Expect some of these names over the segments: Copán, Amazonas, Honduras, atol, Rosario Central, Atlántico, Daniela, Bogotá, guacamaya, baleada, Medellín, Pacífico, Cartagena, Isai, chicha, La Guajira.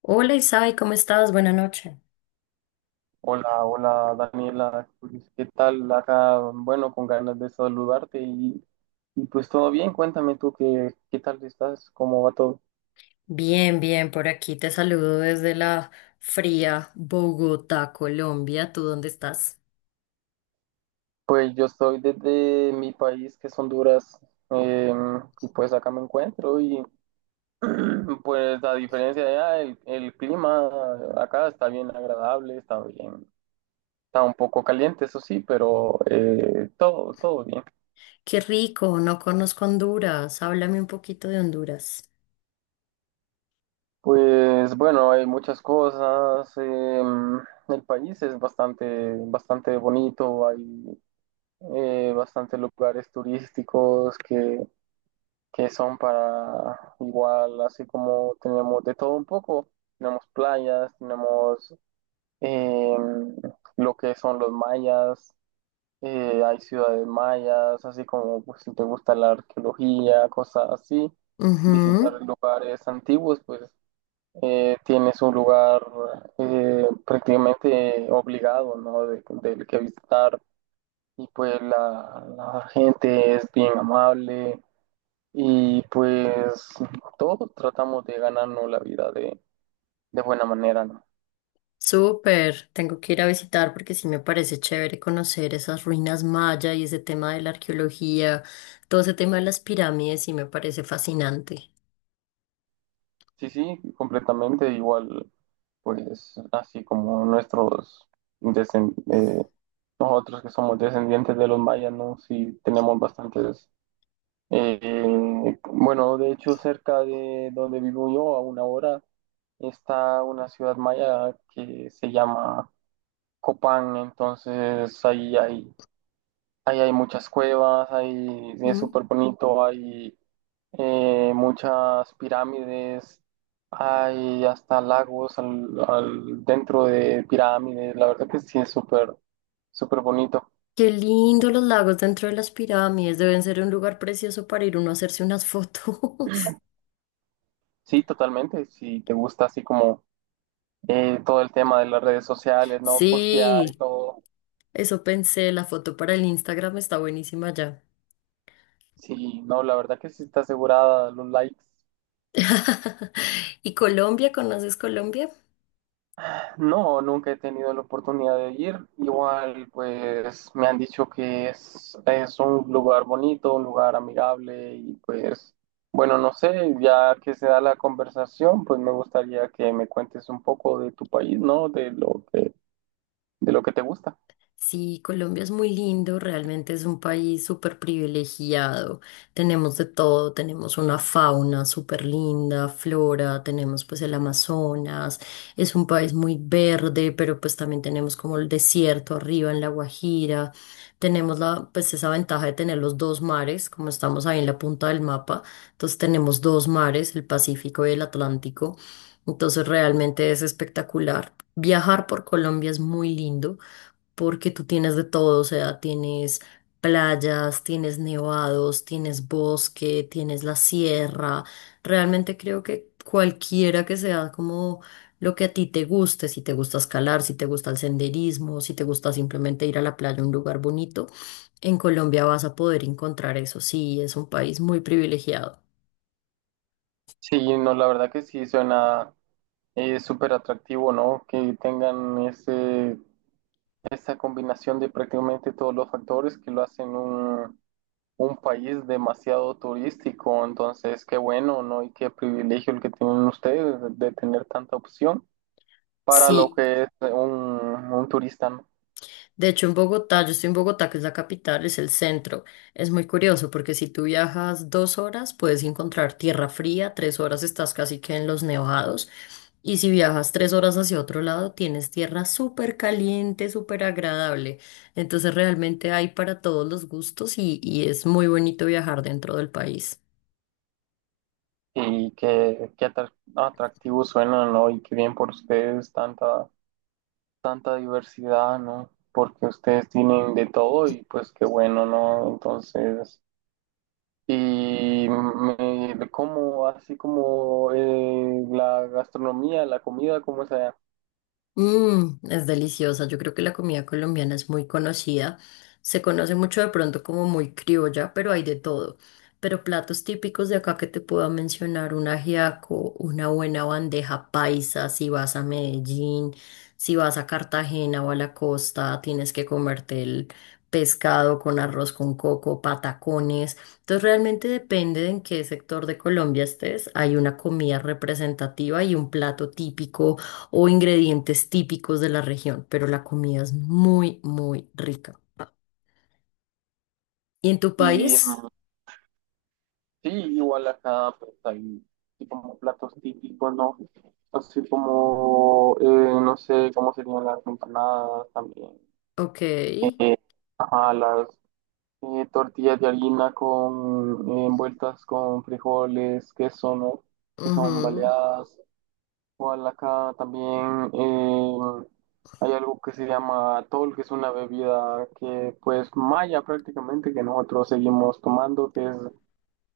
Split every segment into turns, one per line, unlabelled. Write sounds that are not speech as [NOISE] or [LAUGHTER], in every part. Hola Isai, ¿cómo estás? Buenas noches.
Hola, hola Daniela, pues, ¿qué tal? Acá, bueno, con ganas de saludarte y pues todo bien, cuéntame tú qué tal estás, cómo va todo.
Bien, bien, por aquí te saludo desde la fría Bogotá, Colombia. ¿Tú dónde estás?
Pues yo estoy desde mi país, que es Honduras, eh, y pues acá me encuentro y [CLEARS THROAT] pues a diferencia de allá, el clima acá está bien agradable, está bien, está un poco caliente, eso sí, pero todo bien.
Qué rico, no conozco Honduras. Háblame un poquito de Honduras.
Pues bueno, hay muchas cosas. El país es bastante bonito. Hay bastantes lugares turísticos que son para igual, así como tenemos de todo un poco. Tenemos playas, tenemos em, lo que son los mayas. Hay ciudades mayas, así como pues, si te gusta la arqueología, cosas así. Visitar
Ujú,
lugares antiguos, pues tienes un lugar prácticamente obligado, ¿no? Del que visitar y pues la gente es bien amable y pues todos tratamos de ganarnos la vida de buena manera, ¿no?
súper. Tengo que ir a visitar porque sí me parece chévere conocer esas ruinas maya y ese tema de la arqueología, todo ese tema de las pirámides, sí me parece fascinante.
Sí, sí, completamente igual, pues así como nuestros descen- eh, nosotros que somos descendientes de los mayas, ¿no? Sí, tenemos bastantes. Bueno, de hecho, cerca de donde vivo yo, a una hora, está una ciudad maya que se llama Copán. Entonces, ahí hay muchas cuevas, ahí es súper bonito, hay muchas pirámides, hay hasta lagos dentro de pirámides. La verdad que sí es súper bonito.
Qué lindo los lagos dentro de las pirámides. Deben ser un lugar precioso para ir uno a hacerse unas fotos. [LAUGHS]
Sí, totalmente. Si te gusta así como todo el tema de las redes sociales, no postear y
Sí,
todo.
eso pensé. La foto para el Instagram está buenísima ya.
Sí, no, la verdad que sí está asegurada los likes.
[LAUGHS] ¿Y Colombia? ¿Conoces Colombia?
No, nunca he tenido la oportunidad de ir. Igual, pues me han dicho que es un lugar bonito, un lugar amigable y pues, bueno, no sé, ya que se da la conversación, pues me gustaría que me cuentes un poco de tu país, ¿no? De lo que te gusta.
Sí, Colombia es muy lindo, realmente es un país súper privilegiado. Tenemos de todo, tenemos una fauna súper linda, flora, tenemos pues el Amazonas, es un país muy verde, pero pues también tenemos como el desierto arriba en La Guajira. Tenemos la, pues esa ventaja de tener los dos mares, como estamos ahí en la punta del mapa, entonces tenemos dos mares, el Pacífico y el Atlántico. Entonces realmente es espectacular. Viajar por Colombia es muy lindo porque tú tienes de todo, o sea, tienes playas, tienes nevados, tienes bosque, tienes la sierra. Realmente creo que cualquiera que sea como lo que a ti te guste, si te gusta escalar, si te gusta el senderismo, si te gusta simplemente ir a la playa, a un lugar bonito, en Colombia vas a poder encontrar eso. Sí, es un país muy privilegiado.
Sí, no, la verdad que sí suena súper atractivo, ¿no? Que tengan ese esa combinación de prácticamente todos los factores que lo hacen un país demasiado turístico. Entonces, qué bueno, ¿no? Y qué privilegio el que tienen ustedes de tener tanta opción para lo
Sí.
que es un turista, ¿no?
De hecho, en Bogotá, yo estoy en Bogotá, que es la capital, es el centro. Es muy curioso porque si tú viajas dos horas, puedes encontrar tierra fría, tres horas estás casi que en los nevados. Y si viajas tres horas hacia otro lado, tienes tierra súper caliente, súper agradable. Entonces realmente hay para todos los gustos y es muy bonito viajar dentro del país.
Y qué, atractivo suena, ¿no? Y qué bien por ustedes tanta diversidad, ¿no? Porque ustedes tienen de todo y pues qué bueno, ¿no? Entonces... Y me como así como la gastronomía, la comida, como sea.
Mm, es deliciosa. Yo creo que la comida colombiana es muy conocida. Se conoce mucho de pronto como muy criolla, pero hay de todo. Pero platos típicos de acá que te puedo mencionar, un ajiaco, una buena bandeja paisa, si vas a Medellín, si vas a Cartagena o a la costa, tienes que comerte el pescado con arroz con coco, patacones. Entonces realmente depende de en qué sector de Colombia estés. Hay una comida representativa y un plato típico o ingredientes típicos de la región, pero la comida es muy, muy rica. ¿Y en tu
Y
país?
mm, sí, igual acá pues, hay así como platos típicos, ¿no? Así como, no sé, cómo serían las empanadas también.
Ok.
Eh, ajá, las tortillas de harina con envueltas con frijoles, queso, ¿no? Que son
Ujú.
baleadas. Igual acá también hay algo que se llama atol, que es una bebida que pues maya prácticamente que nosotros seguimos tomando,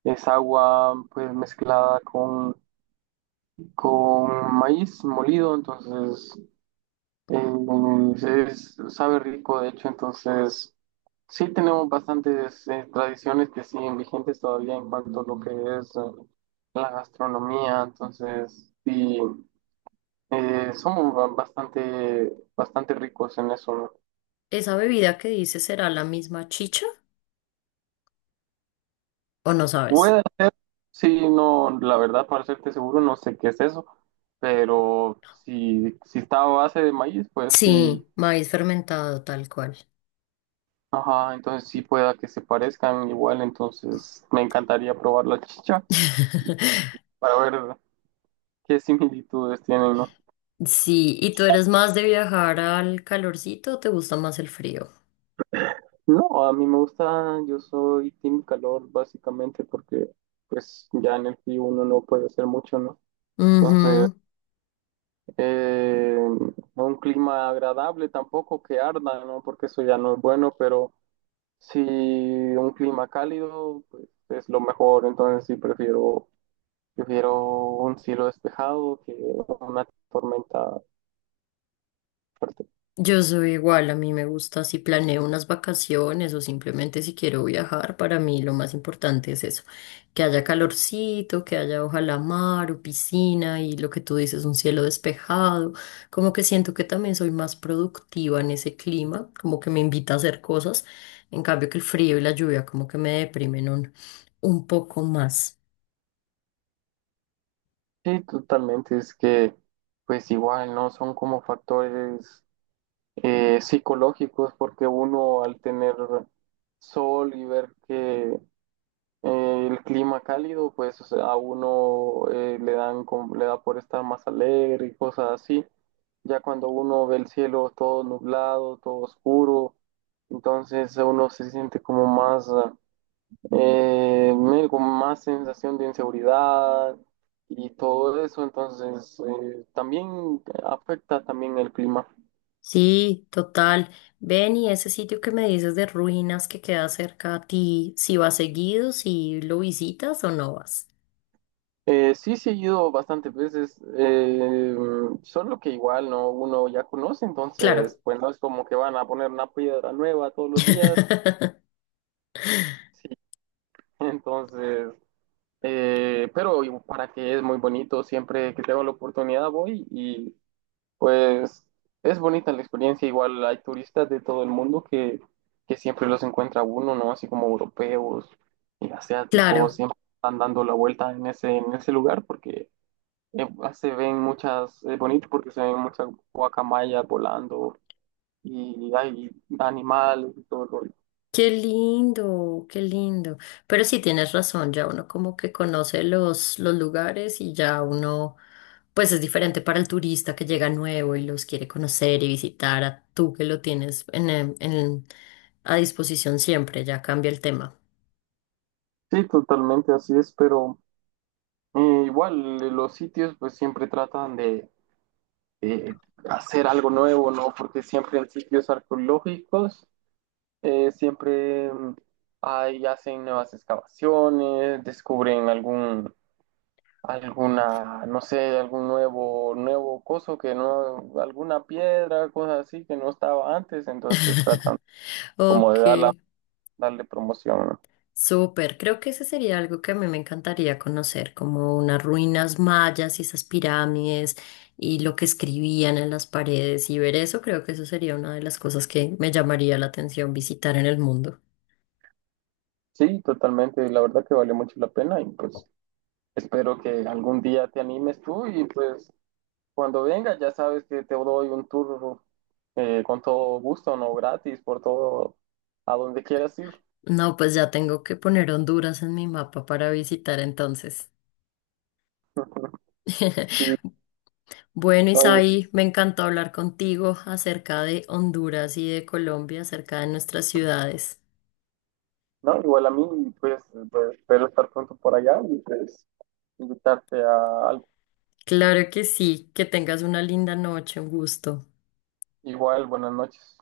es agua pues mezclada con maíz molido, entonces eh, sabe rico de hecho, entonces sí tenemos bastantes tradiciones que siguen vigentes todavía en cuanto a lo que es la gastronomía, entonces sí. Somos bastante ricos en eso, ¿no?
¿Esa bebida que dices será la misma chicha o no sabes?
Puede ser, sí, no, la verdad, para serte seguro, no sé qué es eso, pero si está a base de maíz, pues sí,
Sí, maíz fermentado tal cual.
ajá, entonces sí pueda que se parezcan igual, entonces me encantaría probar la chicha y
[LAUGHS]
para ver qué similitudes tienen, ¿no?
Sí, ¿y tú eres más de viajar al calorcito o te gusta más el frío?
No, a mí me gusta, yo soy team calor básicamente porque pues ya en el frío uno no puede hacer mucho, ¿no? Entonces...
Ujú.
Eh, no, un clima agradable tampoco que arda, ¿no? Porque eso ya no es bueno, pero si un clima cálido, pues es lo mejor. Entonces sí prefiero un cielo despejado que una tormenta fuerte.
Yo soy igual, a mí me gusta si planeo unas vacaciones o simplemente si quiero viajar, para mí lo más importante es eso, que haya calorcito, que haya ojalá mar o piscina y lo que tú dices, un cielo despejado, como que siento que también soy más productiva en ese clima, como que me invita a hacer cosas, en cambio que el frío y la lluvia como que me deprimen un poco más.
Sí, totalmente. Es que, pues igual, ¿no? Son como factores psicológicos, porque uno al tener sol y ver que el clima cálido, pues o sea, a uno le da por estar más alegre y cosas así. Ya cuando uno ve el cielo todo nublado, todo oscuro, entonces uno se siente como más, con más sensación de inseguridad y todo eso, entonces también afecta también el clima.
Sí, total. Ven y ese sitio que me dices de ruinas que queda cerca a ti, si vas seguido, si lo visitas o no vas.
Sí, sí he ido bastantes veces, solo que igual no uno ya conoce,
Claro,
entonces pues no es como que van a poner una piedra nueva todos los días,
[LAUGHS]
sí, [LAUGHS] entonces, pero para que es muy bonito, siempre que tengo la oportunidad voy y pues es bonita la experiencia, igual hay turistas de todo el mundo que siempre los encuentra uno, ¿no? Así como europeos y asiáticos,
claro.
siempre están dando la vuelta en ese lugar porque... Eh, Se ven bonitos porque se ven muchas guacamayas volando y hay animales y todo el rollo.
Qué lindo, qué lindo. Pero sí tienes razón, ya uno como que conoce los lugares y ya uno, pues es diferente para el turista que llega nuevo y los quiere conocer y visitar a tú que lo tienes a disposición siempre, ya cambia el tema.
Sí, totalmente así es, pero igual los sitios pues siempre tratan de, eh, hacer algo nuevo, ¿no? Porque siempre en sitios arqueológicos siempre hacen nuevas excavaciones, descubren algún alguna, no sé, algún nuevo coso que no, alguna piedra, cosas así que no estaba antes, entonces tratan como
Ok.
darle promoción, ¿no?
Súper, creo que ese sería algo que a mí me encantaría conocer, como unas ruinas mayas y esas pirámides y lo que escribían en las paredes y ver eso, creo que eso sería una de las cosas que me llamaría la atención visitar en el mundo.
Sí, totalmente, la verdad que valió mucho la pena y pues espero que algún día te animes tú y pues cuando vengas ya sabes que te doy un tour con todo gusto, no gratis, por todo, a donde quieras ir.
No, pues ya tengo que poner Honduras en mi mapa para visitar entonces.
[LAUGHS] Sí,
[LAUGHS] Bueno,
no,
Isaí, me encantó hablar contigo acerca de Honduras y de Colombia, acerca de nuestras ciudades.
no, igual a mí, pues, pues, espero estar pronto por allá y pues invitarte a algo.
Claro que sí, que tengas una linda noche, un gusto.
Igual, buenas noches.